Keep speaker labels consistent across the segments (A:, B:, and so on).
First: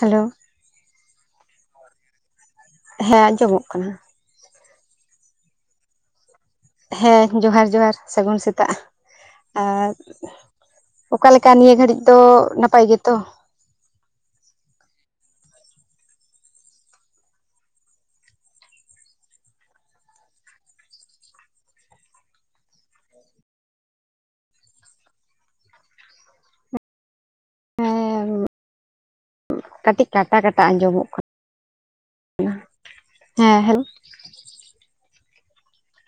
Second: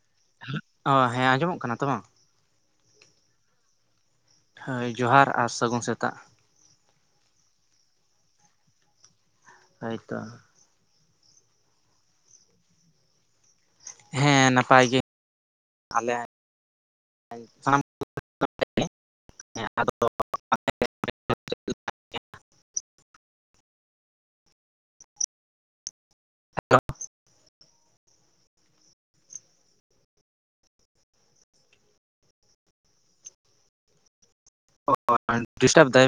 A: Hello.
B: ᱚ ᱦᱮᱸ ᱟᱸᱡᱚᱢᱚᱜ ᱠᱟᱱᱟ ᱛᱚ ᱵᱟᱝ?
A: ᱦᱮᱸ ᱟᱸᱡᱚᱢᱚᱜ ᱠᱟᱱᱟ᱾
B: ᱦᱳᱭ ᱡᱚᱦᱟᱨ ᱟᱨ ᱥᱟᱹᱜᱩᱱ ᱥᱮᱛᱟᱜ᱾
A: ᱦᱮᱸ ᱡᱚᱦᱟᱨ ᱡᱚᱦᱟᱨ ᱥᱟᱹᱜᱩᱱ ᱥᱮᱛᱟᱜ᱾ ᱟᱨᱼᱼ
B: ᱦᱳᱭᱛᱚ
A: ᱚᱠᱟᱞᱮᱠᱟ ᱱᱤᱭᱟᱹ ᱜᱷᱟᱹᱲᱤᱡ ᱫᱚ ᱱᱟᱯᱟᱭ ᱜᱮᱛᱚ?
B: ᱦᱮᱸ ᱱᱟᱯᱟᱭ ᱜᱮ ᱟᱞᱮ ᱥᱟᱱᱟᱢ [unintelligible] [unintelligible] ᱦᱮᱸ ᱟᱫᱚ ᱦᱮᱞᱳ᱾
A: ᱦᱮᱸ ᱠᱟᱹᱴᱤᱡ ᱠᱟᱴᱟ ᱠᱟᱴᱟ ᱟᱸᱡᱚᱢᱚᱜ ᱠᱟᱱᱟ᱾ ᱦᱮᱸ ᱦᱮᱞᱳ᱾
B: ᱰᱤᱥᱴᱟ ᱫᱚᱜ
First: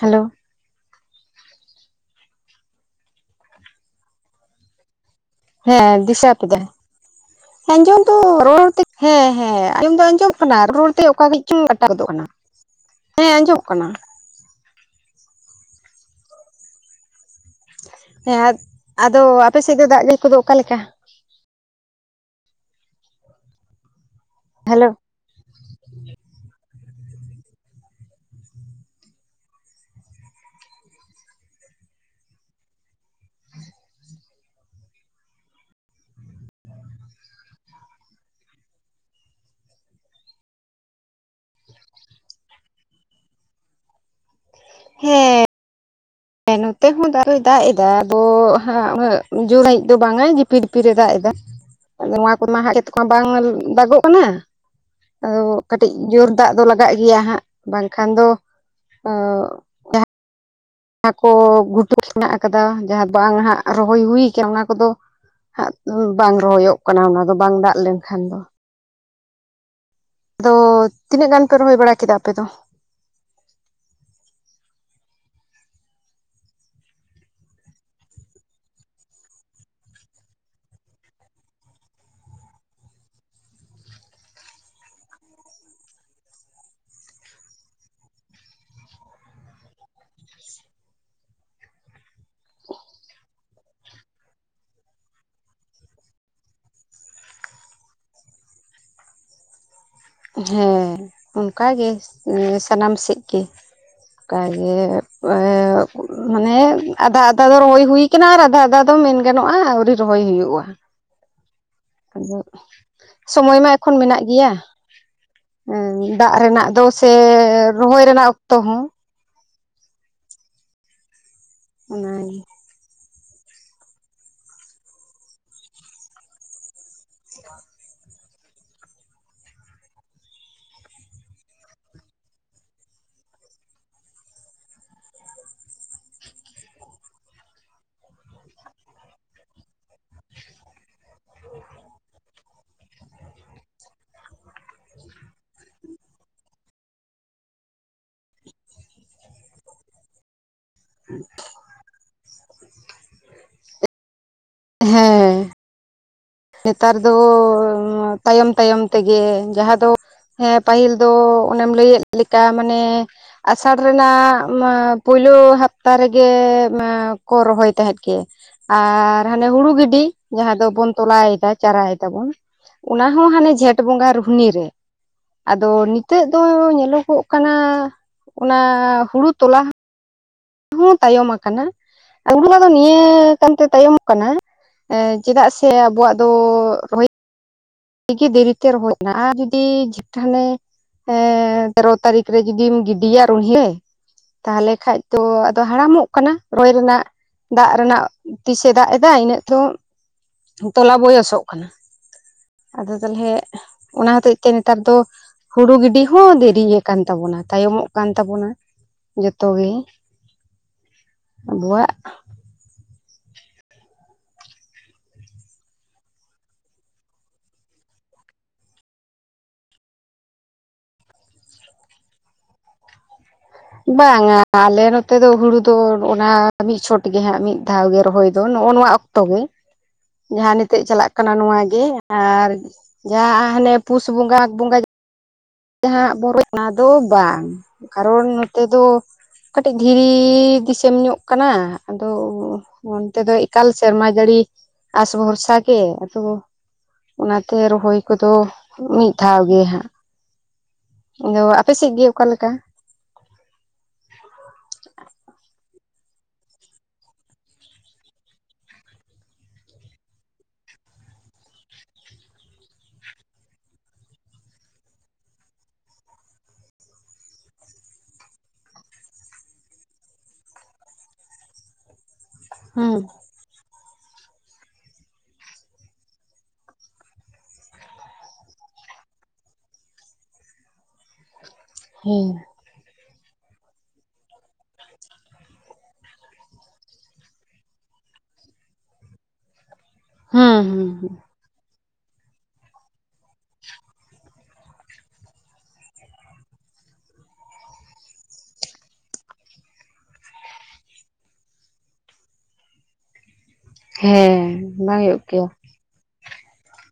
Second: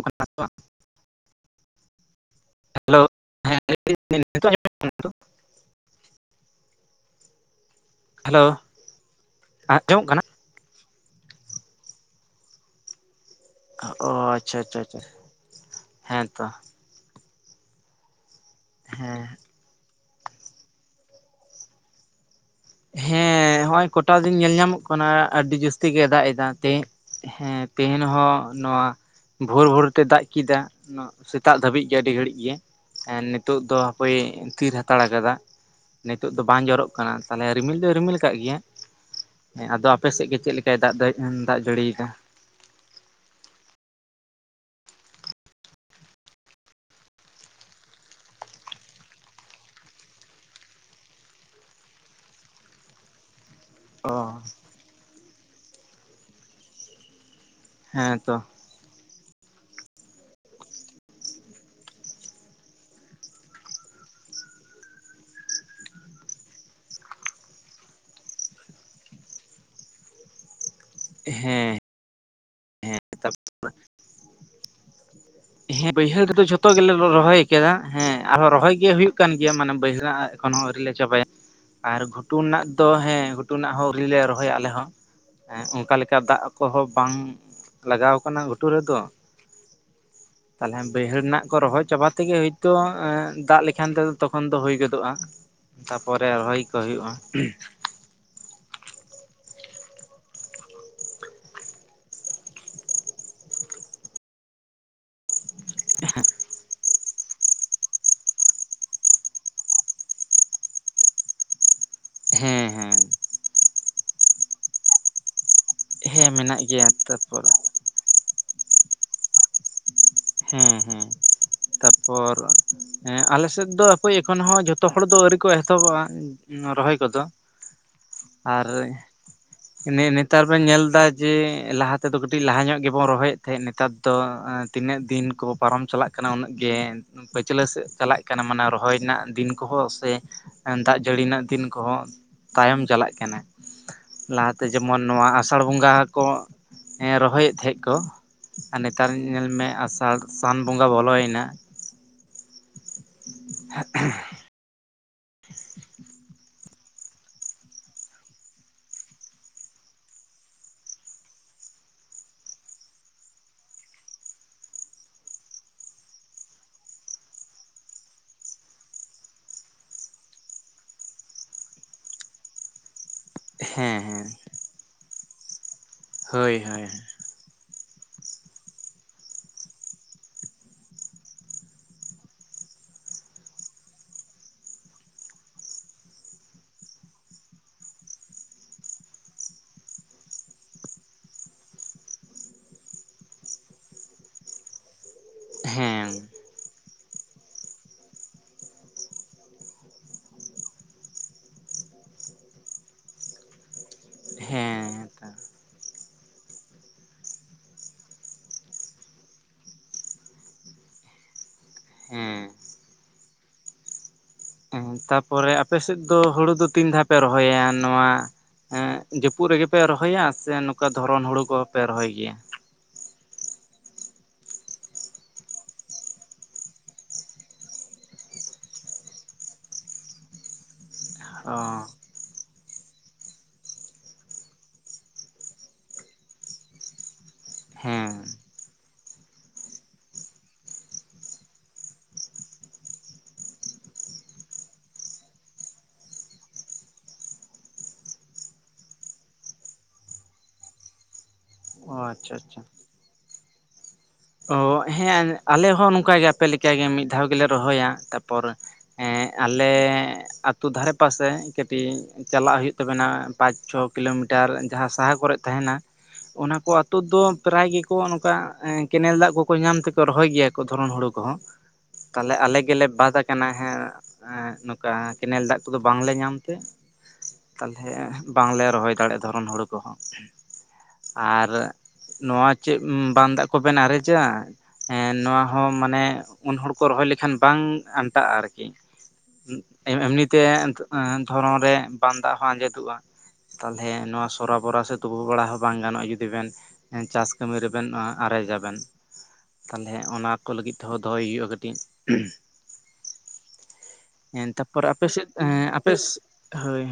A: ᱦᱮᱞᱳ
B: ᱵᱟᱝ? ᱦᱮᱞᱳ ᱦᱮᱸ [unintelligible]
A: ᱦᱮᱸ ᱫᱤᱥᱟᱹ ᱠᱮᱫᱟ ᱟᱸᱡᱚᱢ ᱫᱚ
B: ᱦᱮᱞᱳ
A: ᱨᱚᱲᱛᱮ ᱦᱮᱸ ᱦᱮᱸ ᱟᱸᱡᱚᱢ ᱫᱚ
B: ᱟᱸᱡᱚᱢᱚᱜ ᱠᱟᱱᱟ
A: ᱟᱸᱡᱚᱢᱼᱼ ᱚᱱᱟ ᱨᱚᱲ ᱛᱮ ᱚᱠᱟ ᱪᱚᱝ ᱠᱟᱴᱟ ᱜᱚᱫᱚᱜ ᱠᱟᱱᱟ᱾ ᱦᱮᱸ ᱟᱸᱡᱚᱢᱚᱜ ᱠᱟᱱᱟ
B: ᱚ ᱟᱪᱪᱷᱟ ᱟᱪᱪᱷᱟ ᱟᱪᱷᱟ ᱦᱮᱸᱛᱚ᱾
A: ᱦᱮᱸ ᱟᱫᱚ
B: ᱦᱮᱸ
A: ᱟᱯᱮᱥᱮᱫ ᱫᱚ ᱫᱟᱜ ᱡᱟᱹᱲᱤ ᱠᱚᱫᱚ ᱚᱠᱟᱞᱮᱠᱟ?
B: ᱦᱮᱸ ᱦᱚᱜᱼᱚᱭ ᱠᱚᱴᱟ ᱫᱤᱱ ᱧᱮᱞ ᱧᱟᱢᱚᱜ
A: ᱦᱮᱞᱳ
B: ᱠᱟᱱᱟ ᱟᱹᱰᱤ ᱡᱟᱹᱥᱛᱤ᱾ ᱛᱤ ᱜᱮ ᱫᱟᱜ ᱮᱫᱟ ᱦᱮᱸ ᱛᱮᱦᱮᱧ ᱦᱚᱸ ᱱᱚᱣᱟᱼᱼ ᱵᱷᱳᱨ ᱵᱷᱳᱨ ᱛᱮ ᱫᱟᱜ ᱠᱮᱫᱟ, ᱥᱮᱛᱟᱜ ᱫᱷᱟᱹᱵᱤᱡ ᱜᱮ ᱟᱹᱰᱤ ᱜᱷᱟᱹᱲᱤᱡ ᱜᱮ᱾ ᱦᱮᱸ ᱱᱤᱛᱚᱜ ᱫᱚ ᱦᱟᱯᱚᱭ ᱛᱤᱨ ᱦᱟᱛᱟᱲ ᱠᱟᱫᱟ᱾ ᱱᱤᱛᱳ ᱫᱚ ᱵᱟᱝ ᱡᱚᱨᱚᱜ ᱠᱟᱱᱟ᱾ ᱛᱟᱦᱚᱞᱮ ᱨᱤᱢᱤᱞ ᱫᱚᱭ ᱨᱤᱢᱤᱞ ᱟᱠᱟᱫ ᱜᱮᱭᱟ᱾ ᱦᱮᱸ ᱟᱫᱚ ᱟᱯᱮᱥᱮᱫ ᱜᱮ ᱪᱮᱫ ᱞᱮᱠᱟᱭ ᱫᱟᱜ ᱫᱟᱜ ᱡᱟᱹᱲᱤᱭᱮᱫᱟ?
A: ᱦᱮᱸ᱾ ᱦᱮᱸ ᱱᱚᱛᱮ ᱦᱚᱸ ᱫᱟᱜ ᱫᱚᱭ ᱫᱟᱜ ᱮᱫᱟ ᱟᱵᱚ ᱡᱳᱨᱤᱡ ᱫᱚ ᱵᱟᱝᱟ ᱡᱤᱯᱤ ᱰᱷᱤᱯᱤᱨ ᱮ ᱫᱟᱜ ᱮᱫᱟ᱾ ᱟᱫᱚ ᱱᱚᱣᱟ ᱠᱚᱢᱟ ᱦᱟᱜ ᱪᱮᱫ ᱵᱟᱝ ᱫᱟᱜᱚᱜ
B: ᱚ
A: ᱠᱟᱱᱟ? ᱟᱫᱚ ᱠᱟᱹᱴᱤᱡ ᱡᱳᱨ ᱫᱟᱜ ᱫᱚ ᱞᱟᱜᱟᱜ ᱜᱮᱭᱟ ᱦᱟᱸᱜ ᱵᱟᱝᱠᱷᱟᱱ
B: ᱦᱮᱸ
A: ᱫᱚᱼᱼ
B: ᱛᱚ
A: ᱡᱟᱦᱟᱠᱚ ᱜᱷᱩᱴᱩ ᱢᱮᱱᱟᱜ ᱟᱠᱟᱫᱟ ᱡᱟᱦᱟᱸ ᱫᱚ ᱵᱟᱝ ᱦᱟᱸᱜ ᱨᱚᱦᱚᱭ ᱦᱩᱭᱩ ᱠᱟᱱᱟ ᱚᱱᱟ ᱠᱚᱫᱚᱼᱼ ᱦᱟᱸᱜ ᱵᱟᱝ ᱨᱚᱦᱚᱭᱚᱜ ᱠᱟᱱᱟ ᱚᱱᱟ ᱫᱚ ᱵᱟᱝ ᱫᱟᱜ ᱞᱮᱱᱠᱷᱟᱱ ᱫᱚ? ᱟᱫᱚ ᱛᱤᱱᱟᱹᱜ ᱜᱟᱱ ᱯᱮ
B: ᱦᱮᱸ
A: ᱨᱚᱦᱚᱭ ᱵᱟᱲᱟ ᱠᱮᱫᱟ ᱟᱯᱮ ᱫᱚ?
B: ᱦᱮᱸ ᱵᱟᱹᱭᱦᱟᱹᱲ ᱨᱮᱫᱚ ᱡᱷᱚᱛᱚ ᱜᱮᱞᱮ ᱨᱚᱦᱚᱭ ᱟᱠᱟᱫᱟ ᱦᱮᱸ ᱟᱨᱦᱚᱸ ᱨᱚᱦᱚᱭ ᱜᱮ ᱦᱩᱭᱩᱜ ᱠᱟᱱ ᱜᱮᱭᱟ ᱢᱟᱱᱮ ᱵᱟᱹᱭᱦᱟᱹᱲᱼᱼ ᱮᱠᱷᱚᱱ ᱦᱚᱸ ᱟᱹᱣᱨᱤᱞ ᱞᱮ ᱪᱟᱵᱟᱭᱟ ᱾ ᱟᱨ ᱜᱷᱩᱴᱩ ᱨᱮᱱᱟᱜ ᱫᱚ ᱦᱮᱸ ᱜᱷᱩᱴᱩ ᱨᱮᱱᱟᱜ ᱦᱚᱸ ᱟᱹᱣᱨᱤᱞ ᱞᱮ ᱨᱚᱦᱚᱭᱟ ᱟᱞᱮ ᱦᱚᱸ᱾ ᱦᱮᱸ ᱚᱱᱠᱟ ᱞᱮᱠᱟ ᱫᱟᱜ ᱠᱚᱦᱚᱸ ᱵᱟᱝ ᱞᱟᱜᱟᱣ ᱠᱟᱱᱟ ᱜᱷᱩᱴᱩ ᱨᱮᱫᱚ᱾ ᱛᱟᱦᱚᱞᱮ ᱵᱟᱹᱭᱦᱟᱹᱲ ᱨᱮᱱᱟᱜ ᱠᱚ ᱨᱚᱦᱚᱭ ᱪᱟᱵᱟ ᱛᱮᱜᱮ, ᱦᱳᱭᱛᱳ ᱫᱟᱜ ᱞᱮᱠᱷᱟᱱ ᱛᱮᱫᱚ ᱛᱚᱠᱷᱚᱱ ᱫᱚ ᱦᱩᱭ ᱜᱚᱫᱚᱜᱼᱟ᱾ ᱛᱟᱯᱚᱨᱮ ᱨᱚᱦᱚᱭ ᱠᱚ ᱦᱩᱭᱩᱜᱼᱟ᱾
A: ᱦᱮᱸ ᱚᱱᱠᱟᱜᱮ ᱥᱟᱱᱟᱢ ᱥᱮᱫ ᱜᱮ᱾ ᱠᱟᱹᱮ [inaudible] ᱢᱟᱱᱮ ᱟᱫᱷᱟ ᱟᱫᱷᱟ ᱫᱚ ᱨᱚᱦᱚᱭ ᱦᱭᱠᱟᱱᱟ᱾ ᱟᱨ ᱟᱫᱷᱟ ᱟᱫᱷᱟ ᱫᱚ ᱢᱮᱱ ᱜᱟᱱᱚᱜᱼᱟ ᱟᱣᱨᱤ ᱨᱚᱦᱚᱭ ᱦᱩᱭᱩᱜᱼᱟ᱾ ᱟᱫᱚ
B: ᱦᱮᱸ ᱦᱮᱸ
A: ᱥᱚᱢᱚᱭ ᱢᱟ ᱮᱠᱷᱚᱱ ᱢᱮᱱᱟᱜ ᱜᱮᱭᱟ ᱮᱼᱼ
B: ᱦᱮᱸ
A: ᱫᱟᱜ
B: ᱢᱮᱱᱟᱜ
A: ᱨᱮᱱᱟᱜ ᱫᱚ
B: ᱜᱮᱭᱟ
A: ᱥᱮ
B: ᱛᱟᱨᱯᱚᱨ
A: ᱨᱚᱦᱚᱭ ᱨᱮᱱᱟᱜ ᱚᱠᱛᱚ ᱦᱚᱸ
B: ᱦᱮᱸ ᱦᱮᱸ ᱛᱟᱯᱚᱨ
A: ᱚᱱᱟᱜᱮ
B: ᱦᱮᱸ ᱟᱞᱮ ᱥᱮᱫ ᱫᱚ ᱦᱟᱹᱯᱟᱹᱭ ᱮᱠᱷᱚᱱ ᱦᱚᱸ ᱡᱷᱚᱛᱚ ᱦᱚᱲ ᱫᱚ ᱟᱹᱣᱨᱤ ᱠᱚ ᱮᱛᱚᱦᱚᱵᱚᱜᱼᱟ ᱨᱚᱦᱚᱭ ᱠᱚᱫᱚ᱾ ᱟᱨ ᱮᱱᱮ ᱱᱮᱛᱟᱨ ᱵᱮᱱ ᱧᱮᱞ ᱫᱟ ᱡᱮ ᱞᱟᱦᱟ ᱛᱮᱫᱚ ᱠᱟᱹᱴᱤᱡ ᱞᱟᱦᱟ ᱧᱚᱜ ᱜᱮᱵᱚᱱ ᱨᱚᱦᱚᱭᱮᱫ ᱛᱟᱦᱮᱸᱫ ᱱᱮᱛᱟᱨ ᱫᱚ ᱟᱸ ᱛᱤᱱᱟᱹᱜ ᱫᱤᱱ ᱠᱚ ᱯᱟᱨᱚᱢ ᱪᱟᱞᱟᱜ ᱠᱟᱱᱟ ᱩᱱᱟᱹᱜ ᱜᱮ ᱯᱟᱹᱪᱞᱟᱹ ᱥᱮᱫ ᱪᱟᱞᱟᱜ ᱠᱟᱱᱟ ᱢᱟᱱᱮ ᱨᱚᱦᱚᱭ ᱨᱮᱱᱟᱜ ᱫᱤᱱ ᱠᱚᱦᱚᱸ ᱥᱮ ᱫᱟᱜ ᱡᱟᱹᱲᱤ ᱨᱮᱱᱟᱜ ᱫᱤᱱ ᱠᱚᱦᱚᱸ ᱛᱟᱭᱚᱢ ᱪᱟᱞᱟᱜ ᱠᱟᱱᱟ᱾ ᱞᱟᱦᱟᱛᱮ ᱡᱮᱢᱚᱱ ᱱᱚᱣᱟ ᱟᱥᱟᱲ ᱵᱚᱸᱜᱟ ᱠᱚ ᱮᱸ ᱨᱚᱦᱚᱭᱮᱫ ᱛᱟᱦᱮᱸᱫ ᱠᱚ ᱟᱨ ᱱᱮᱛᱟᱨ ᱧᱮᱞ ᱢᱮ ᱟᱥᱟᱲ ᱥᱟᱱ ᱵᱚᱸᱜᱟ ᱵᱚᱞᱚᱭᱮᱱᱟ᱾ ᱦᱮᱸ᱾
A: ᱦᱮᱸ᱾ ᱱᱮᱛᱟᱨ ᱫᱚ ᱛᱟᱭᱚᱢ ᱛᱟᱭᱚᱢ ᱛᱮᱜᱮ ᱡᱟᱦᱟᱸ ᱫᱚ ᱦᱮᱸ ᱯᱟᱹᱦᱤᱞ ᱫᱚ ᱚᱱᱮᱢ ᱞᱟᱹᱭᱮᱫ ᱞᱮᱠᱟ ᱢᱟᱱᱮ ᱟᱥᱟᱲ ᱨᱮᱱᱟᱜ ᱢᱟ ᱯᱳᱭᱞᱳ ᱦᱟᱯᱛᱟ ᱨᱮᱜᱮ ᱢᱟ ᱠᱚ ᱨᱚᱦᱚᱭ ᱛᱟᱦᱮᱸᱫ ᱜᱮ᱾ ᱟᱨ ᱦᱟᱱᱮ ᱦᱩᱲᱩ ᱜᱤᱰᱤ ᱡᱟᱦᱟᱸ ᱫᱚ ᱵᱚᱱ ᱛᱚᱞᱟᱭᱮᱫᱟ ᱪᱟᱨᱟᱭ ᱫᱟᱵᱚᱱ ᱚᱱᱟ ᱦᱚᱸ ᱦᱟᱱᱮ ᱡᱷᱮᱸᱴ
B: ᱦᱮᱸ
A: ᱵᱚᱸᱜᱟ
B: ᱦᱮᱸ
A: ᱨᱩᱦᱱᱤ ᱨᱮ᱾ ᱟᱫᱚ ᱱᱤᱛᱚᱜ ᱫᱚ
B: ᱦᱳᱭ ᱦᱳᱭ
A: ᱧᱮᱞᱚᱜᱚᱜ ᱠᱟᱱᱟ ᱚᱱᱟ ᱦᱩᱲᱩ ᱛᱚᱞᱟ ᱦᱚᱸ ᱛᱟᱭᱚᱢ ᱟᱠᱟᱱᱟ ᱦᱩᱲᱩ ᱨᱚᱦᱚᱭ ᱫᱚ ᱱᱤᱭᱟᱹ ᱠᱟᱱᱛᱮ ᱛᱟᱭᱚᱢ ᱠᱟᱱᱟ ᱮᱸ ᱪᱮᱫᱟᱜ ᱥᱮ ᱟᱵᱚᱣᱟᱜ ᱫᱚ ᱨᱚᱦᱚᱭ ᱜᱤ ᱫᱮᱨᱤᱛᱮ ᱨᱚᱦᱚᱭᱱᱟ ᱟᱨ ᱡᱩᱫᱤ ᱡᱤ ᱴᱷᱟᱞᱮ ᱮᱸ ᱛᱮᱨᱚ ᱛᱟᱨᱤᱠᱷ ᱨᱮ ᱡᱩᱫᱤᱢ ᱜᱤᱰᱤᱭᱟ ᱨᱩᱦᱱᱤ ᱛᱟᱦᱚᱞᱮ ᱠᱷᱟᱡ ᱛᱚ ᱟᱫᱚ ᱦᱟᱲᱟᱢᱚᱜ
B: ᱦᱮᱸ
A: ᱠᱟᱱᱟ᱾ ᱨᱚᱭ ᱨᱮᱱᱟᱜ ᱫᱟᱜ ᱨᱮᱱᱟᱜ ᱛᱤᱥᱮ ᱫᱟᱜ ᱫᱟᱭ ᱤᱱᱟᱹᱜ ᱛᱚ ᱛᱚᱞᱟ ᱵᱚᱭᱚᱥᱚᱜ ᱠᱟᱱᱟ᱾ ᱟᱫᱚ ᱛᱟᱞᱦᱮ ᱚᱱᱟ ᱦᱚᱛᱮᱡ ᱛᱮ ᱱᱮᱛᱟᱨ ᱫᱚ
B: ᱦᱮᱸ ᱛᱚ
A: ᱦᱩᱲᱩ ᱜᱤᱰᱤ ᱦᱚᱸ ᱫᱮᱨᱤᱭ ᱟᱠᱟᱱ ᱛᱟᱵᱚᱱᱟ, ᱛᱟᱭᱚᱢᱚᱜ ᱠᱟᱱ ᱛᱟᱵᱚᱱᱟ᱾ ᱡᱚᱛᱚ ᱜᱤ ᱟᱵᱩᱣᱟᱜ
B: ᱦᱮᱸ᱾ ᱛᱟᱯᱚᱨᱮ ᱟᱯᱮ ᱥᱮᱫ ᱫᱚ ᱦᱩᱲᱩ ᱫᱚ ᱛᱤᱱ ᱫᱷᱟᱣ ᱯᱮ ᱨᱚᱦᱚᱭᱟ ᱱᱚᱣᱟ ᱮᱸᱜ ᱡᱟᱹᱯᱩᱫ ᱨᱮᱜᱮ ᱯᱮ ᱨᱚᱦᱚᱭᱟ? ᱥᱮ ᱱᱚᱠᱟ ᱫᱷᱚᱨᱚᱱ ᱦᱩᱲᱩ ᱠᱚᱦᱚᱸ ᱯᱮ ᱨᱚᱦᱚᱭ ᱜᱮᱭᱟ?
A: ᱵᱟᱝᱟ ᱟᱞᱮ ᱱᱚᱛᱮ ᱫᱚ ᱦᱩᱲᱩ ᱫᱚ ᱚᱱᱟ ᱢᱤᱫ ᱪᱷᱚᱴ ᱜᱮ ᱦᱟᱸᱜ ᱢᱤᱫ ᱫᱷᱟᱣ ᱜᱮ ᱨᱚᱦᱚᱭ ᱫᱚ ᱱᱚᱜᱼᱚ ᱱᱚᱣᱟ ᱚᱠᱛᱚ ᱜᱮ ᱡᱟᱦᱟᱸ ᱱᱤᱛᱜ ᱪᱟᱞᱟᱜ ᱠᱟᱱᱟ
B: ᱚ
A: ᱱᱚᱣᱟ ᱜᱮ ᱟᱨ ᱡᱟᱦᱟᱸ ᱦᱟᱸᱜ ᱦᱟᱱᱮ ᱯᱩᱥ ᱵᱚᱸᱜᱟ ᱟᱜᱷ ᱵᱚᱸᱜᱟ ᱡᱟᱦᱟᱸ ᱵᱚᱨᱚᱡ ᱚᱱᱟ ᱫᱚ ᱵᱟᱝ
B: ᱦᱮᱸ
A: ᱠᱟᱨᱚᱱ ᱱᱚᱛᱮ ᱫᱚ ᱠᱟᱹᱴᱤᱡ ᱫᱷᱤᱨᱤ ᱫᱤᱥᱚᱢ ᱧᱚᱜ ᱠᱟᱱᱟ ᱟᱫᱚ ᱚᱱᱛᱮ ᱫᱚ ᱤᱠᱟᱞ ᱥᱮᱨᱢᱟ ᱡᱟᱹᱲᱤ ᱟᱥ ᱵᱷᱚᱨᱥᱟ ᱜᱮ ᱟᱫᱚ ᱚᱱᱟᱛᱮ ᱨᱚᱦᱚᱭ ᱠᱚᱫᱚ ᱢᱤᱫ ᱫᱷᱟᱣ ᱜᱮ ᱦᱟᱸᱜ᱾ ᱟᱫᱚ ᱟᱯᱮ ᱥᱮᱫ
B: ᱚ
A: ᱜᱮ
B: ᱟᱪᱪᱷᱟ
A: ᱚᱠᱟᱞᱮᱠᱟ?
B: ᱟᱪᱪᱷᱟ ᱚ ᱦᱮᱸ ᱟᱞᱮ ᱦᱚᱸ ᱱᱚᱠᱟᱜᱮ ᱟᱯᱮ ᱞᱮᱠᱟᱜᱮ ᱢᱤᱫ ᱫᱷᱟᱣ ᱜᱮᱞᱮ ᱨᱚᱦᱚᱭᱟ ᱛᱟᱯᱚᱨ ᱮᱸ ᱟᱞᱮ ᱟᱹᱛᱩ ᱫᱷᱟᱨᱮ ᱯᱟᱥᱮ ᱠᱟᱹᱴᱤᱡ ᱪᱟᱞᱟᱜ ᱦᱩᱭᱩᱜ ᱛᱟᱵᱮᱱᱟ ᱯᱟᱸᱪ ᱪᱷᱚ ᱠᱤᱞᱳᱢᱤᱴᱟᱨ ᱡᱟᱦᱟᱸ ᱥᱟᱦᱟ ᱠᱚᱨᱮᱫ ᱛᱟᱦᱮᱸᱱᱟ ᱚᱱᱟᱠᱚ ᱟᱹᱛᱩ ᱫᱚ ᱯᱨᱟᱭ ᱜᱮᱠᱚ ᱱᱚᱠᱟ ᱮ ᱠᱮᱱᱮᱞ ᱫᱟᱜ ᱠᱚ ᱠᱚ ᱧᱟᱢ ᱛᱮᱠᱚ ᱨᱚᱦᱚᱭ ᱜᱮᱭᱟ ᱠᱚ ᱫᱷᱚᱨᱚᱱ ᱦᱳᱲᱳ ᱠᱚᱦᱚᱸ ᱛᱟᱦᱚᱞᱮ ᱟᱞᱮ ᱜᱮᱞᱮ
A: ᱦᱩᱸ
B: ᱵᱟᱫ ᱠᱟᱱᱟ ᱦᱮᱸ ᱮᱸ ᱱᱚᱠᱟ ᱠᱮᱱᱮᱞ ᱫᱟᱜ ᱠᱚᱫᱚ ᱵᱟᱝᱞᱮ ᱧᱟᱢ ᱛᱮ᱾ ᱛᱟᱞᱦᱮ ᱵᱟᱝᱞᱮ ᱨᱚᱦᱚᱭ ᱫᱟᱲᱮᱜ ᱫᱷᱚᱨᱚᱱ ᱦᱩᱲᱩ ᱠᱚᱦᱚᱸ ᱟᱨ
A: ᱦᱮᱸ
B: ᱱᱚᱣᱟ ᱪᱮᱫ ᱵᱟᱝ ᱫᱟᱜ ᱠᱚᱵᱮᱱ ᱟᱨᱮᱡᱟ ᱮᱸ ᱱᱚᱣᱟ ᱦᱚᱸ ᱢᱟᱱᱮ ᱩᱱ ᱦᱚᱲ ᱠᱚ ᱨᱚᱦᱚᱭ ᱞᱮᱠᱷᱟᱱ ᱵᱟᱝ ᱟᱱᱴᱟᱜᱼᱟ ᱟᱨᱠᱤ ᱮᱢ ᱮᱢᱱᱤᱛᱮ
A: ᱦᱩᱸ ᱦᱩᱸ
B: ᱫᱷᱚᱨᱚᱱ ᱨᱮ ᱵᱟᱱ ᱫᱟᱜ ᱦᱚᱸ ᱟᱸᱡᱮᱫᱚᱜᱼᱟ᱾ ᱛᱟᱞᱦᱮ ᱱᱚᱣᱟ ᱥᱚᱨᱟᱵᱚᱨᱟ ᱥᱮ ᱛᱩᱯᱩ ᱵᱟᱲᱟ ᱦᱚᱸ ᱵᱟᱝ ᱜᱟᱱᱚᱜᱼᱟ ᱡᱩᱫᱤ ᱵᱮᱱ ᱮ ᱪᱟᱥ ᱠᱟᱹᱢᱤ ᱨᱮᱵᱮᱱ ᱟᱨᱮ ᱡᱟᱵᱮᱱ᱾ ᱛᱟᱞᱦᱮ ᱚᱱᱟ ᱠᱚ ᱞᱟᱹᱜᱤᱫ ᱛᱮᱦᱚᱸ ᱫᱚᱦᱚᱭ ᱦᱩᱭᱩᱜᱼᱟ ᱠᱟᱹᱴᱤᱡ᱾ ᱦᱮᱸ ᱛᱟᱯᱚᱨ
A: ᱵᱟᱝ
B: ᱟᱯᱮ
A: ᱦᱩᱭᱩᱜ
B: ᱥᱮᱫ
A: ᱜᱮᱭᱟ
B: ᱟᱯᱮ ᱥᱮ ᱦᱳᱭ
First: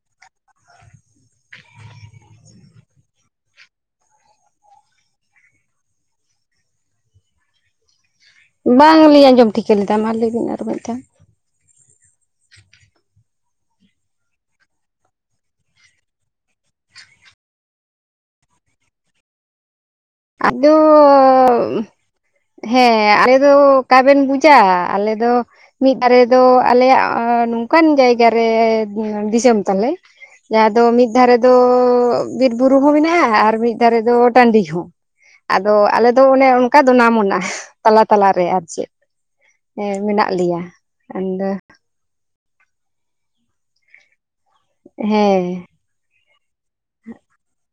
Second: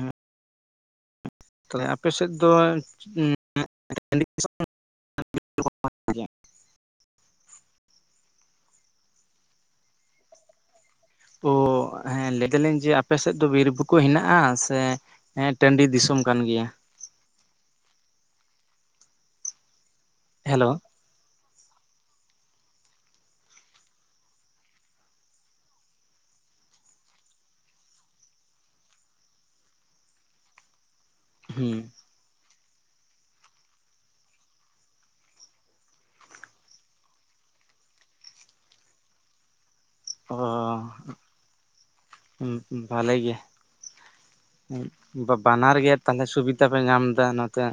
B: ᱛᱟᱦᱚᱞᱮ ᱟᱯᱮ ᱥᱮᱫ ᱫᱚ [unintelligible] [unintelligible] ᱜᱮ
A: ᱵᱟᱝ ᱞᱤᱧ ᱟᱡᱚᱢ ᱴᱷᱤᱠᱟᱹ ᱞᱮᱫᱟ ᱢᱟ ᱞᱮ ᱵᱤᱱ ᱟᱨ ᱢᱤᱫ ᱫᱷᱟᱣ ᱾
B: ᱳᱸ ᱦᱮᱸ ᱞᱮᱹᱭ ᱫᱟᱞᱤᱧ ᱡᱮ ᱟᱯᱮ ᱥᱮᱫ ᱫᱚ ᱵᱤᱨ ᱵᱩᱨᱩ ᱠᱚ ᱦᱮᱱᱟᱜᱼᱟ ᱥᱮ? ᱦᱮᱸ ᱴᱟᱺᱰᱤ ᱫᱤᱥᱚᱢ ᱠᱟᱱ ᱜᱮᱭᱟ ᱾ ᱦᱮᱞᱳ
A: ᱟᱫᱚᱻᱚᱻᱚᱻᱚ ᱦᱮᱸ ᱟᱞᱮ ᱫᱚ ᱚᱠᱟᱵᱮᱱ ᱵᱩᱡᱟ ᱟᱞᱮ ᱫᱚ ᱢᱤᱫ ᱫᱷᱟᱨᱮ ᱫᱚ ᱟᱞᱮᱭᱟᱜ ᱱᱚᱝᱠᱟᱱ ᱡᱟᱭᱜᱟ ᱨᱮ ᱫᱤᱥᱚᱢ ᱛᱟᱞᱮ ᱾ ᱡᱟᱦᱟᱸ ᱫᱚ ᱢᱤᱫ ᱫᱷᱟᱨᱮ ᱫᱚ
B: ᱦᱩᱸ
A: ᱵᱤᱨ ᱵᱩᱨᱩ ᱦᱚᱸ ᱢᱮᱱᱟᱜᱼᱟ ᱟᱨ ᱢᱤᱫ ᱫᱷᱟᱨᱮ ᱫᱚ ᱴᱟᱺᱰᱤ ᱦᱚᱸ ᱟᱫᱚ ᱟᱞᱮ ᱫᱚ ᱚᱱᱮ ᱚᱱᱠᱟ ᱫᱚᱱᱟ ᱢᱚᱱᱟ ᱛᱟᱞᱟ ᱛᱟᱞᱟ ᱨᱮ ᱟᱨ ᱪᱮᱫ? ᱮᱮᱸ ᱢᱮᱱᱟᱜ ᱞᱤᱭᱟ ᱟᱫᱚ
B: ᱦᱩᱸ ᱦᱩᱸ ᱵᱟᱞᱮ ᱜᱮ ᱾
A: ᱦᱮᱸ
B: ᱵᱟᱱᱟᱨ ᱜᱮ ᱛᱟᱦᱞᱮ ᱥᱩᱵᱤᱫᱟ ᱯᱮ ᱧᱟᱢ ᱮᱫᱟ ᱱᱚᱛᱮ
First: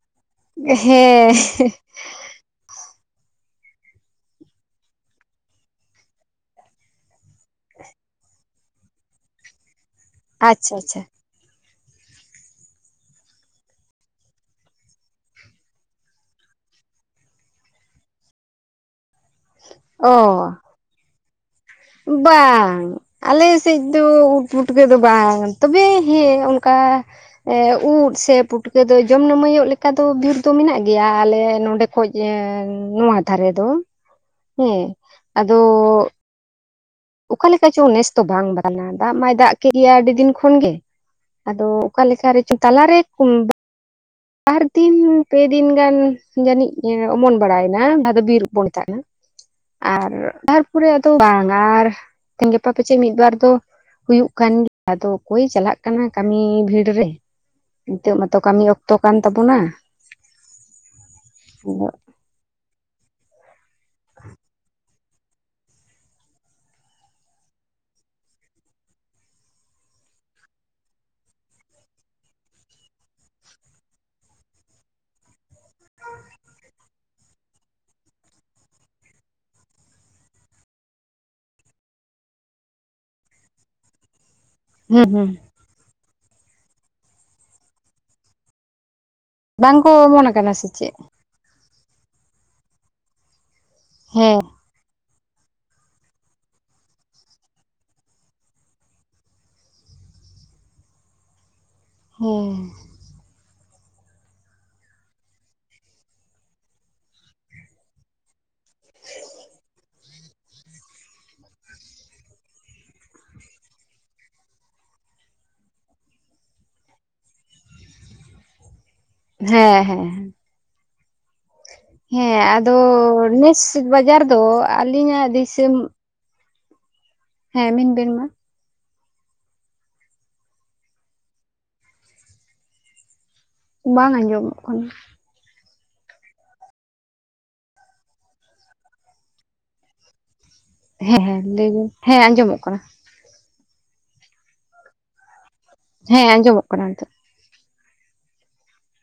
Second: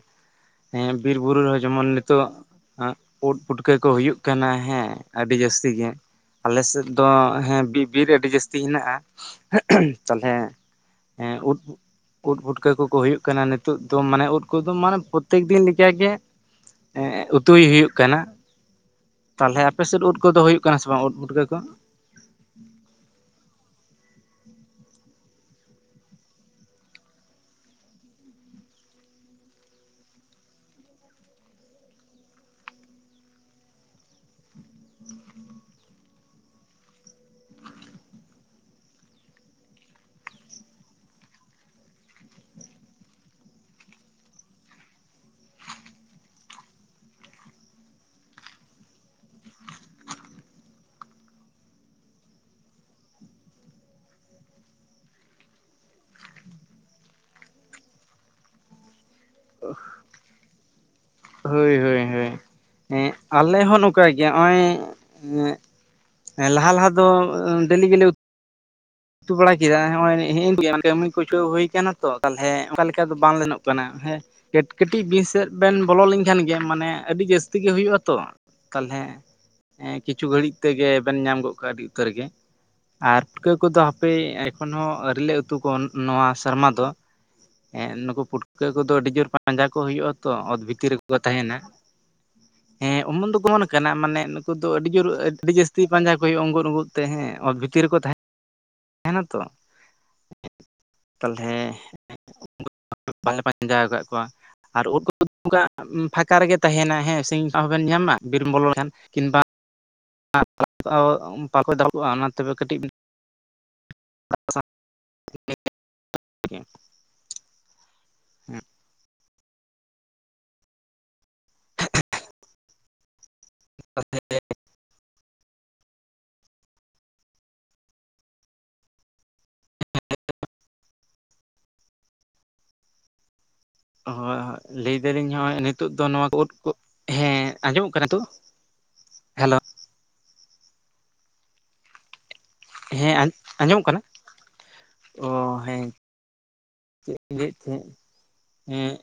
B: ᱦᱮᱸ ᱵᱤᱨ ᱵᱩᱨᱩ ᱨᱮ ᱦᱚᱸ ᱡᱮᱢᱚᱱ ᱱᱤᱛᱚᱜ ᱩᱫ ᱯᱩᱴᱠᱟᱹ ᱠᱚ ᱦᱩᱭᱩᱜ ᱠᱟᱱᱟ᱾ ᱦᱮᱸ ᱟᱰᱤ ᱡᱟᱥᱛᱤ ᱜᱮ ᱾ ᱟᱞᱮ ᱥᱮᱫ ᱫᱚ ᱦᱮᱸ ᱵᱤ ᱵᱤᱨ ᱟᱹᱰᱤ ᱡᱟᱥᱛᱤ ᱦᱮᱱᱟᱜᱼᱟ ᱾ [unintelligible] ᱛᱟᱦᱚᱞᱮ
A: ᱟᱪᱪᱷᱟ ᱟᱪᱪᱷᱟ
B: ᱦᱮᱸ ᱩᱫ [inaudible] ᱩᱫ ᱯᱩᱴᱠᱟᱹ ᱠᱚ ᱠᱚ ᱦᱩᱭᱩᱜ ᱠᱟᱱᱟ, ᱱᱤᱛᱚᱜ ᱫᱚ ᱢᱟᱱᱮ ᱩᱫ ᱠᱚ ᱫᱚ ᱢᱟᱱᱮ ᱯᱨᱚᱛᱮᱠ ᱫᱤᱱ ᱞᱮᱠᱟᱜᱮ ᱮᱸᱜ ᱩᱛᱩᱭ ᱦᱩᱭᱩᱜ ᱠᱟᱱᱟ ᱾ [inaudible] ᱛᱟᱞᱦᱮ ᱟᱯᱮ ᱥᱮᱫ ᱩᱫ ᱠᱚᱫᱚ
A: ᱚ
B: ᱦᱩᱭᱩᱜ ᱠᱟᱱᱟ ᱥᱮ ᱵᱟᱝ ᱩᱫ ᱯᱩᱴᱠᱟᱹ ᱠᱚ?
A: ᱵᱟᱝ᱾ ᱟᱞᱮ ᱥᱮᱡ ᱫᱚ ᱩᱫ ᱯᱩᱴᱠᱟᱹ ᱫᱚ ᱵᱟᱝ ᱾ ᱛᱚᱵᱮ ᱦᱮᱸ ᱚᱱᱠᱟ ᱮ ᱩᱫ ᱥᱮ ᱯᱩᱴᱠᱟᱹ ᱫᱚ ᱡᱚᱢ ᱱᱟᱹᱢᱟᱹᱭᱚᱜ ᱞᱮᱠᱟ ᱫᱚ ᱵᱤᱨ ᱫᱚ ᱢᱮᱱᱟᱜ ᱜᱮᱭᱟ ᱟᱞᱮ ᱱᱚᱸᱰᱮ ᱠᱷᱚᱡ ᱱᱚᱣᱟ ᱫᱷᱟᱨᱮ ᱫᱚ ᱾ [inaudible] ᱦᱮᱸ ᱾ ᱟᱫᱚᱻ ᱚᱠᱟ ᱞᱮᱠᱟ ᱪᱚᱝ ᱱᱮᱥ ᱛᱚ ᱵᱟᱝ ᱵᱟᱱᱟ ᱾ ᱫᱟᱜ ᱢᱟᱭ ᱫᱟᱜ ᱠᱮᱫ ᱜᱮᱭᱟ ᱟᱹᱰᱤ ᱫᱤᱱ ᱠᱷᱚᱱ ᱜᱮ᱾ ᱟᱫᱚ ᱚᱠᱟ ᱞᱮᱠᱟ ᱨᱮᱪᱚ ᱛᱟᱞᱟᱨᱮ ᱩᱸ ᱵᱟᱨ ᱫᱤᱱ ᱯᱮ ᱫᱤᱱ ᱜᱟᱱ ᱡᱟᱹᱱᱤᱡ ᱚᱢᱚᱱ ᱵᱟᱲᱟᱭᱮᱱᱟ [unintelligible] ᱟᱨ ᱛᱟᱨᱯᱚᱨᱮ ᱟᱫᱚ ᱵᱟᱝ ᱾ ᱟᱨ ᱛᱮᱦᱮᱸᱧ ᱜᱟᱯᱟ ᱯᱟᱪᱮᱫ ᱢᱤᱫᱵᱟᱨ ᱫᱚ ᱦᱩᱭᱩᱜ ᱠᱟᱱ ᱜᱮᱭᱟ ᱟᱫᱚ ᱚᱠᱚᱭ ᱮ ᱪᱟᱞᱟᱜ ᱠᱟᱱᱟ ᱠᱟᱹᱢᱤ ᱵᱷᱤᱲ ᱨᱮ ᱾ [inaudible] ᱱᱤᱛᱚᱜ ᱢᱟᱛᱚ ᱠᱟᱹᱢᱤ ᱚᱠ ᱛᱚ ᱠᱟᱱ ᱛᱟᱵᱚᱱᱟ᱾
B: ᱦᱟᱹᱭ
A: ᱟᱫᱚ
B: ᱦᱟᱹᱭ ᱦᱟᱹᱭ ᱾ [inaudible] ᱮᱸ ᱟᱞᱮ ᱦᱚᱸ ᱱᱚᱝᱠᱟ ᱜᱮᱭᱟ ᱱᱚᱜ-ᱚᱭ ᱮᱸ ᱦᱮᱸ ᱞᱟᱦᱟ ᱞᱟᱦᱟ ᱫᱚ ᱰᱮᱞᱤ ᱜᱮᱞᱮ ᱩ ᱛᱩ ᱵᱟᱲᱟ ᱠᱮᱫᱟ ᱦᱚᱜᱼᱚᱭ ᱮ ᱠᱟᱹᱢᱤ ᱠᱚᱪᱚ ᱦᱩᱭ ᱠᱟᱱᱟ ᱛᱚ ᱛᱟᱦᱚᱞᱮ ᱚᱱᱠᱟ ᱞᱮᱠᱟ ᱫᱚ ᱵᱟᱝ ᱞᱮᱱᱚᱜ ᱠᱟᱱᱟ ᱦᱮᱸ ᱾ ᱠᱟᱹᱴ ᱠᱟᱹᱴᱤᱡ ᱵᱤᱨ ᱥᱮᱫ ᱵᱮᱱ ᱵᱚᱞᱚ ᱞᱮᱱᱠᱷᱟᱱ ᱜᱮ ᱢᱟᱱᱮ ᱟᱹᱰᱤ ᱡᱟᱹᱥᱛᱤ ᱜᱮ ᱦᱩᱭᱩᱜ-ᱟ ᱛᱚ᱾ ᱛᱟᱞᱦᱮ ᱮ ᱠᱤᱪᱷᱩ ᱜᱷᱟᱹᱲᱤᱡ ᱛᱮᱜᱮ ᱵᱮᱱ ᱧᱟᱢ ᱜᱚᱫ ᱠᱚᱣᱟ ᱟᱹᱰᱤ ᱩᱛᱟᱹᱨ ᱜᱮ ᱾ ᱟᱨ ᱯᱩᱴᱠᱟᱹ ᱠᱚ ᱫᱚ ᱦᱟᱯᱮ ᱮᱠᱷᱚᱱ ᱦᱚᱸ
A: ᱦᱩᱸ
B: ᱟᱹᱣᱨᱤ
A: ᱦᱩᱸ
B: ᱞᱮ ᱩᱛ ᱛᱩ ᱠᱚᱣᱟ ᱱᱚᱣᱟ ᱥᱮᱨᱢᱟ ᱫᱚ ᱾ [inaudible] ᱮ ᱱᱩᱠᱩ ᱯᱩᱴᱠᱟᱹ ᱠᱚᱫᱚ ᱟᱹᱰᱤ ᱡᱳᱨ ᱯᱟ ᱯᱟᱸᱡᱟ ᱠᱚ
A: ᱵᱟᱝᱠᱚ
B: ᱦᱩᱭᱩᱜ-ᱟ ᱛᱚ
A: ᱚᱢᱚᱱ ᱟᱠᱟᱱᱟ
B: ᱚᱛ
A: ᱥᱮ
B: ᱵᱷᱤᱛᱤᱨ
A: ᱪᱮᱫ
B: ᱨᱮ ᱛᱟᱦᱮᱱᱟ ᱾ ᱮᱸ ᱚᱢᱚᱱ ᱫᱚ ᱠᱚ ᱚᱢᱚᱱ ᱟᱠᱟᱱᱟ ᱢᱟᱱᱮ
A: ᱦᱮᱸ
B: ᱱᱩᱠᱩ ᱫᱚ ᱟᱹᱰᱤ ᱡᱳᱨ ᱟᱹᱰᱤ ᱡᱟᱹᱥ ᱛᱤ ᱯᱟᱸᱡᱟ ᱠᱚ ᱦᱩᱭᱩᱜ-ᱟ ᱚᱜᱩᱜ ᱚᱜᱩᱜ ᱛᱮ ᱦᱮ ᱚᱛ ᱵᱷᱤᱛᱤᱨ ᱨᱮᱠᱚ ᱛᱟᱦ ᱮᱸᱱᱟ ᱛᱚ ᱾ [inaudible] ᱛᱟᱞᱦᱮ
A: ᱦᱩᱸ ᱾
B: ᱵᱟᱞᱮ ᱯᱟᱧᱡᱟ ᱟᱠᱟᱜ ᱠᱚᱣᱟ᱾ ᱟᱨ ᱩᱫ ᱠᱚᱫᱚ ᱚᱱᱠᱟ ᱯᱷᱟᱠᱟ ᱨᱮᱜᱮ ᱛᱟᱦᱮᱱᱟ ᱦᱮᱸ ᱥᱤᱧ ᱦᱚᱸᱵᱮᱱ ᱧᱟᱢᱟ ᱵᱤᱨᱮᱢ ᱵᱚᱞᱚ ᱞᱮᱱᱠᱷᱟᱱ ᱾ ᱠᱤᱢᱵᱟ [inaudible] ᱵᱟᱠᱚ [unintelligible] ᱚᱱᱟ ᱛᱮ ᱜᱮ ᱠᱟᱹᱴᱤᱡ [inaudible] ᱦᱩᱸ ᱾
A: ᱦᱮᱸ ᱦᱮᱸ ᱾ ᱦᱮᱸ ᱟᱫᱚ ᱱᱮᱥ ᱵᱟᱡᱟᱨ ᱫᱚ ᱟᱹᱞᱤᱧᱟᱜ ᱫᱤᱥᱚᱢ ᱦᱮᱸ ᱢᱮᱱ ᱵᱮᱱ ᱢᱟ ᱾ ᱵᱟᱝ
B: ᱦᱳᱭ
A: ᱟᱸᱡᱚᱢᱚᱜ
B: ᱦᱳᱭ ᱾
A: ᱠᱟᱱᱟ
B: ᱞᱟᱹᱭ ᱮᱫᱟᱞᱤᱧ ᱱᱚᱜ-ᱚᱭ ᱱᱤᱛᱚᱜ ᱫᱚ ᱱᱚᱣᱟ ᱠᱚ ᱩᱫ ᱠᱚ, ᱦᱮᱸ ᱟᱸᱡᱚᱢᱚᱜ ᱠᱟᱱᱟ ᱱᱤᱛᱚᱜ? ᱦᱮᱞᱳ
A: ᱦᱮᱸ ᱦᱮᱸ ᱞᱟᱹᱭᱵᱮᱱ ᱾ ᱦᱮᱸ ᱟᱸᱡᱚᱢᱚᱜ ᱠᱟᱱᱟ ᱾
B: ᱦᱮᱸ ᱟᱸ ᱟᱸᱡᱚᱢᱚᱜ ᱠᱟᱱᱟ? [inaudible] ᱚ ᱦᱮᱸ
A: ᱟᱸᱡᱚᱢᱚᱜ ᱠᱟᱱᱟ
B: [inaudible]
A: ᱱᱤᱛᱚᱜ
B: ᱤᱭᱟᱹᱮᱜ ᱛᱟᱦᱮᱸᱫ [inaudible] ᱦᱮᱸ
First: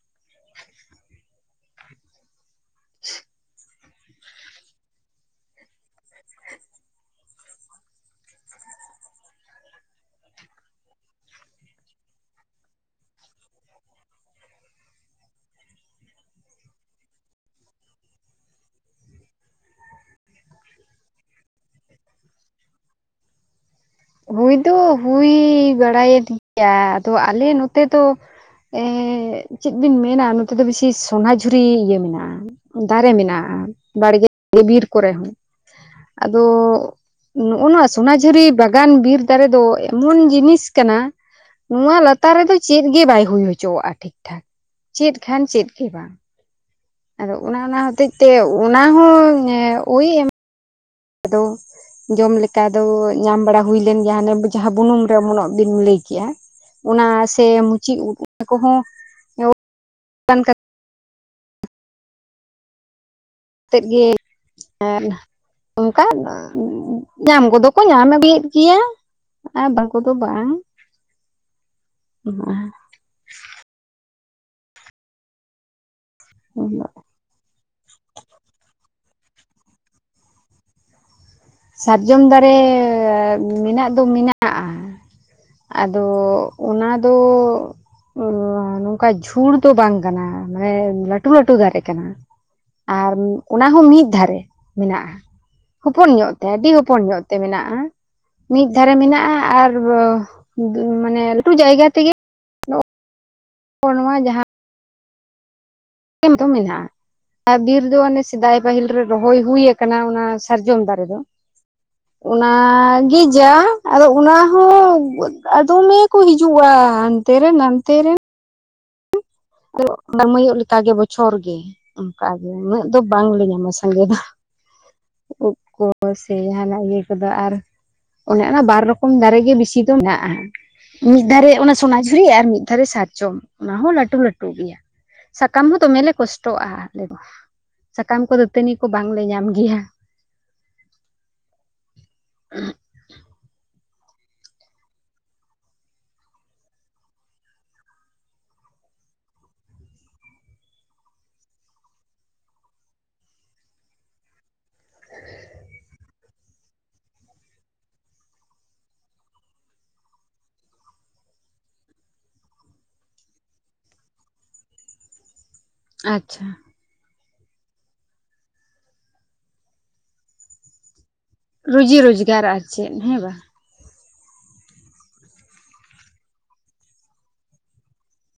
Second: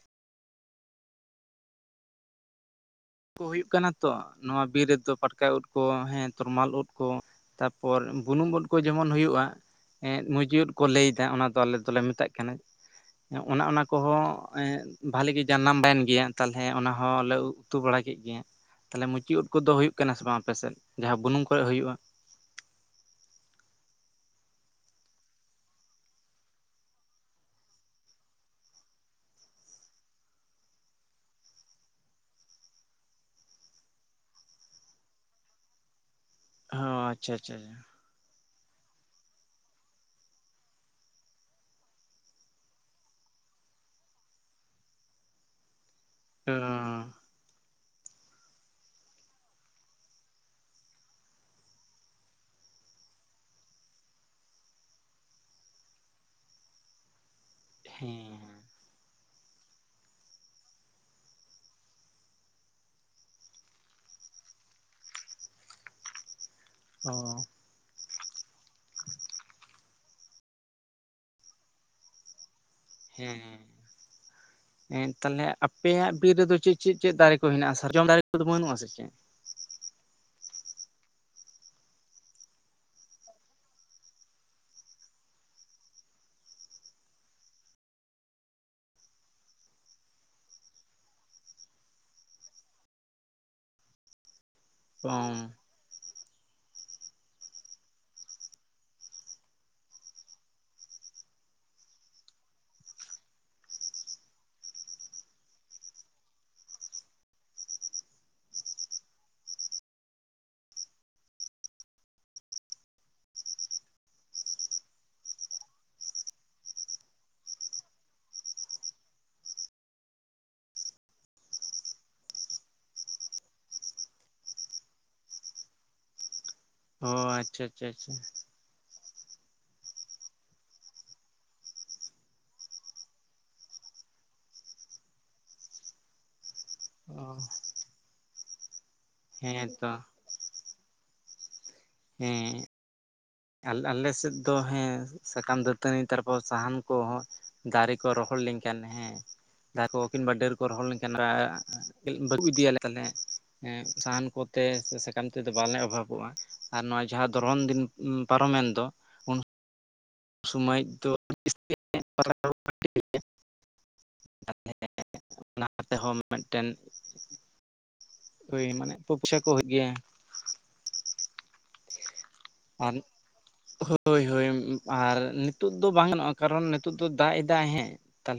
A: [inaudible]
B: ᱠᱚ ᱦᱩᱭᱩᱜ ᱠᱟᱱᱟ ᱛᱚ ᱾ ᱱᱚᱣᱟ ᱵᱤᱨ ᱨᱮᱫᱚ ᱯᱟᱴᱠᱟ ᱩᱫ ᱠᱚ ᱦᱮᱸ ᱛᱚᱨᱢᱟᱞ ᱩᱫ ᱠᱚ ᱾ ᱛᱟᱯᱚᱨ ᱵᱩᱱᱩᱢ ᱩᱫ ᱠᱚ ᱡᱮᱢᱚᱱ ᱦᱩᱭᱩᱜ-ᱟ ᱾ ᱮᱸᱜ ᱢᱩᱡ ᱩᱫ ᱠᱚ ᱞᱟᱹᱭᱮᱫᱟ ᱚᱱᱟ ᱫᱚ ᱟᱞᱮ ᱫᱚᱞᱮ ᱢᱮᱛᱟᱜ ᱠᱟᱱᱟ ᱾ ᱚᱱᱮ ᱚᱱᱟ ᱠᱚᱦᱚᱸ ᱮᱸ ᱵᱷᱟᱞᱤ ᱜᱮ ᱡᱟᱱᱟᱢ ᱞᱮᱱ ᱜᱮᱭᱟ ᱾ ᱛᱟᱞᱦᱮ ᱚᱱᱟ ᱦᱚᱸᱞᱮ ᱩ ᱩᱛᱩ ᱵᱟᱲᱟ ᱠᱮᱫ ᱜᱮᱭᱟ ᱾ [inaudible] ᱛᱟᱦᱚᱞᱮ ᱢᱩᱪᱤ ᱩᱫ ᱠᱚ ᱫᱚ ᱦᱩᱭᱩᱜ ᱠᱟᱱᱟ ᱥᱮ ᱵᱟᱝ ᱟᱯᱮᱥᱮᱫ? ᱡᱟᱦᱟᱸ ᱵᱩᱱᱩᱢ ᱠᱚᱨᱮ ᱦᱩᱭᱩᱜ-ᱟ ᱾
A: ᱦᱩᱭ ᱫᱚ ᱦᱩᱭ ᱵᱟᱲᱟᱭᱮᱱ ᱜᱮᱭᱟ ᱾ ᱟᱫᱚ ᱟᱞᱮ ᱱᱚᱛᱮ ᱫᱚ ᱮᱸ ᱪᱮᱫ ᱵᱤᱱ ᱢᱮᱱᱟ ᱱᱚᱛᱮ ᱫᱚ ᱵᱮᱥᱤ ᱥᱚᱱᱟᱡᱷᱩᱨᱤ ᱤᱭᱟᱹ ᱢᱮᱱᱟᱜᱼᱟ᱾ ᱫᱟᱨᱮ ᱢᱮᱱᱟᱜᱼᱟ᱾ ᱵᱟᱲᱜᱮ ᱵᱤᱨ ᱠᱚᱨᱮ ᱦᱚᱸ᱾ ᱟᱫᱚ
B: ᱚ ᱟᱪᱪᱷᱟ ᱟᱪᱪᱷᱟ
A: ᱱᱚᱜ-ᱚ ᱱᱚᱣᱟ ᱥᱚᱱᱟᱡᱷᱩᱨᱤ ᱵᱟᱜ ᱜᱟᱱ ᱵᱤᱨ ᱫᱟᱨᱮ ᱫᱚ ᱮᱢᱚᱱ ᱡᱤᱱᱤᱥ ᱠᱟᱱᱟ ᱱᱚᱣᱟ ᱞᱟᱛᱟᱨ ᱨᱮᱫᱚ ᱪᱮᱫᱜᱮ ᱵᱟᱭ ᱦᱩᱭ ᱦᱚᱪᱚᱣᱟᱜᱼᱟ ᱴᱷᱤᱠ ᱴᱷᱟᱠ᱾ ᱪᱮᱫ ᱠᱷᱟᱱ ᱪᱮᱫ ᱜᱮ ᱵᱟᱝ᱾
B: [unintelligible]
A: ᱟᱫᱚ ᱚᱱᱟ ᱚᱱᱟ ᱦᱚᱛᱮᱡ ᱛᱮ ᱚᱱᱟ ᱦᱚᱸ ᱳᱭ ᱮᱢ ᱟᱫᱚ ᱡᱚᱢ ᱞᱮᱠᱟ ᱫᱚ ᱧᱟᱢ ᱵᱟᱲᱟ ᱦᱩᱭ ᱞᱮᱱ ᱜᱮᱭᱟ ᱦᱟᱱᱮ ᱡᱟᱦᱟᱸ ᱵᱩᱱᱩᱢ ᱨᱮ ᱩᱢᱚᱱᱚᱜ ᱵᱤᱱ ᱞᱟᱹᱭᱠᱮᱼᱟ᱾ ᱚᱱᱟ ᱥᱮ ᱢᱩᱪᱤ ᱩᱫ ᱚᱱᱟ
B: ᱦᱮᱸ
A: ᱠᱚᱦᱚᱸ [unintelligible] [unintelligible]
B: ᱚ
A: ᱠᱚ ᱧᱟᱢ ᱟᱹᱫᱤᱭᱮᱫ ᱜᱮᱭᱟ ᱟᱨ ᱵᱟᱝ ᱠᱚᱫᱚ ᱵᱟᱝ᱾ [unintelligible]
B: ᱦᱮᱸ᱾ ᱮᱸᱫ ᱛᱟᱞᱦᱮ ᱟᱯᱮᱭᱟᱜ ᱵᱤᱨ ᱨᱮᱫᱚ ᱪᱮᱫ ᱪᱮᱫ ᱪᱮᱫ ᱫᱟᱨᱮ ᱠᱚ ᱦᱮᱱᱟᱜᱼᱟ ᱥᱟᱨᱡᱚᱢ ᱫᱟᱨᱮ ᱠᱚᱫᱚ ᱵᱟᱹᱱᱩᱜᱼᱟ ᱥᱮ ᱪᱮᱫ?
A: ᱥᱟᱨᱡᱚᱢ ᱫᱟᱨᱮ ᱢᱮᱱᱟᱜ ᱫᱚ ᱢᱮᱱᱟᱜᱼᱟ᱾ ᱟᱫᱚ ᱚᱱᱟᱫᱚ ᱚ ᱱᱚᱝᱠᱟ ᱡᱷᱩᱲ ᱫᱚ ᱵᱟᱝ ᱠᱟᱱᱟ᱾ ᱢᱟᱱᱮ ᱞᱟᱹᱴᱩ ᱞᱟᱹᱴᱩ ᱫᱟᱨᱮ ᱠᱟᱱᱟ᱾ ᱟᱨ ᱚᱱᱟ ᱦᱚᱸ ᱢᱤᱫ ᱫᱷᱟᱨᱮ ᱢᱮᱱᱟᱜᱼᱟ
B: ᱚᱸ
A: ᱦᱚᱯᱚᱱ ᱧᱚᱜ᱾ ᱛᱮ ᱟᱹᱰᱤ ᱦᱚᱯᱚᱱ ᱧᱚᱜ ᱛᱮ ᱢᱮᱱᱟᱜ-ᱟ᱾ ᱢᱤᱫ ᱫᱷᱟᱨᱮ ᱢᱮᱱᱟᱜᱼᱟ ᱟᱨ ᱢᱟᱱᱮ ᱞᱟᱹᱴᱩ ᱡᱟᱭᱜᱟ ᱛᱮᱜᱮ ᱠᱚ ᱱᱚᱶᱟ ᱡᱟᱦᱟᱸ [unintelligible] ᱢᱮᱱᱟᱜ-ᱟ᱾ ᱟᱨ ᱵᱤᱨ ᱫᱚ ᱚᱱᱮ ᱥᱮᱫᱟᱭ ᱯᱟᱹᱦᱤᱞ ᱨᱮ ᱨᱚᱦᱚᱭ ᱦᱩᱭᱩ ᱟᱠᱟᱱᱟ ᱚᱱᱟ ᱥᱟᱨᱡᱚᱢ ᱫᱟᱨᱮ ᱫᱚ᱾
B: [inaudible]
A: ᱚᱱᱟᱜᱮ ᱡᱟ ᱟᱫᱚ ᱚᱱᱟ ᱦᱚᱸ ᱟ ᱫᱚᱢᱮ ᱠᱚ ᱦᱤᱡᱩᱜᱼᱟ᱾ ᱛᱮᱨᱮᱱ ᱱᱟᱱᱛᱮᱨᱮᱱ᱾ ᱱᱟᱹᱢᱟᱹᱭᱚᱜ ᱞᱮᱠᱟᱜᱮ ᱵᱚᱪᱷᱚᱨ ᱜᱮ᱾ ᱚᱱᱠᱟ ᱜᱮ ᱩᱱᱟᱹᱜ ᱫᱚ ᱵᱟᱝᱞᱮ ᱧᱟᱢᱟ ᱥᱟᱸᱜᱮ ᱫᱚ᱾ ᱩᱫᱽ ᱠᱚ ᱥᱮ ᱡᱟᱦᱟᱱᱟᱜ ᱤᱭᱟᱹ
B: ᱚ
A: ᱠᱚᱫᱚ ᱟᱨ
B: ᱟᱪᱪᱷᱟ ᱟᱪᱪᱷᱟ ᱟᱪᱪᱷᱟ
A: ᱚᱱᱟ ᱚᱱᱟ ᱵᱟᱨ ᱨᱚᱠᱚᱢ ᱫᱟᱨᱮ ᱜᱮ ᱵᱮᱥᱤ ᱫᱚ ᱢᱮᱱᱟᱜᱼᱟ᱾ ᱢᱤᱫ ᱫᱷᱟᱨᱮ ᱚᱱᱟ ᱥᱚᱱᱟᱡᱷᱩᱨᱤ ᱟᱨ ᱢᱤᱫ ᱫᱷᱟᱨᱮ ᱥᱟᱨᱡᱚᱢ᱾ ᱚᱱᱟ ᱦᱚᱸ ᱞᱟᱹᱴᱩ ᱞᱟᱹᱴᱩ᱾ ᱴᱩ ᱜᱮᱭᱟ᱾ ᱥᱟᱠᱟᱢ ᱦᱚᱸ ᱫᱚᱢᱮᱞᱮ ᱠᱚᱥᱴᱚᱜ-ᱟ᱾
B: ᱚ᱾
A: ᱥᱟᱠᱟᱢ ᱠᱚ ᱫᱟᱹᱛᱟᱹᱱᱤ ᱠᱚ ᱵᱟᱝᱞᱮ ᱧᱟᱢ
B: ᱦᱮᱸ
A: ᱜᱮᱭᱟ᱾
B: ᱛᱚ ᱦᱮᱸ᱾ ᱟᱞ-ᱟᱞᱮ ᱥᱮᱫ ᱫᱚ ᱦᱮᱸ ᱥᱟᱠᱟᱢ ᱫᱟᱹᱛᱟᱹᱱᱤ ᱛᱟᱨᱯᱚᱨ ᱥᱟᱦᱟᱱ ᱠᱚᱦᱚᱸ ᱫᱟᱨᱮ ᱠᱚ ᱨᱚᱦᱚᱲ ᱞᱮᱱᱠᱷᱟᱱ ᱦᱮᱸ᱾ ᱫᱟ ᱠᱚ ᱠᱤᱱᱵᱟ ᱰᱟᱹᱨ ᱠᱚ ᱨᱚᱦᱚᱲ ᱞᱮᱱᱠᱷᱟᱱ ᱠᱟᱹᱡ ᱵᱟᱹᱠᱩᱵ ᱤᱫᱤᱭᱟ ᱞᱮ ᱛᱟᱞᱦᱮ᱾ ᱮᱸᱜ ᱥᱟᱦᱟᱱ ᱠᱚᱛᱮ ᱥᱮ ᱥᱟᱠᱟᱢ ᱛᱮᱫᱚ ᱵᱟᱞᱮ ᱚᱵᱷᱟᱵᱚᱜ-ᱟ ᱟᱨ ᱱᱚᱜ-ᱚᱭ ᱡᱟᱦᱟᱸ ᱫᱷᱚᱨᱚᱱ ᱫᱤᱱ ᱩᱸ ᱯᱟᱨᱚᱢᱮᱱ ᱫᱚ᱾ ᱩᱱ [unintelligible] ᱚᱱᱟ ᱛᱮᱦᱚᱸ
A: ᱟᱪᱪᱷᱟ
B: ᱢᱮᱫᱴᱮᱱ ᱦᱳᱭ ᱢᱟᱱᱮ ᱯᱚ-ᱯᱚᱭᱥᱟ ᱠᱚ ᱦᱩᱭᱩᱜ ᱜᱮᱭᱟ᱾
A: ᱨᱩᱡᱤ ᱨᱳᱡᱽᱜᱟᱨ ᱟᱨ ᱪᱮᱫ ᱦᱮᱸ ᱵᱟᱝ?
B: ᱦᱳᱭ ᱦᱳᱭ, ᱟᱨ ᱱᱤᱛᱳᱜ ᱫᱚ ᱵᱟᱝ ᱜᱟᱱᱚᱜᱼᱟ ᱠᱟᱨᱚᱱ ᱱᱤᱛᱳᱜ ᱫᱚ ᱫᱟᱜ ᱮᱫᱟᱭ ᱮᱸᱦᱮᱸ ᱾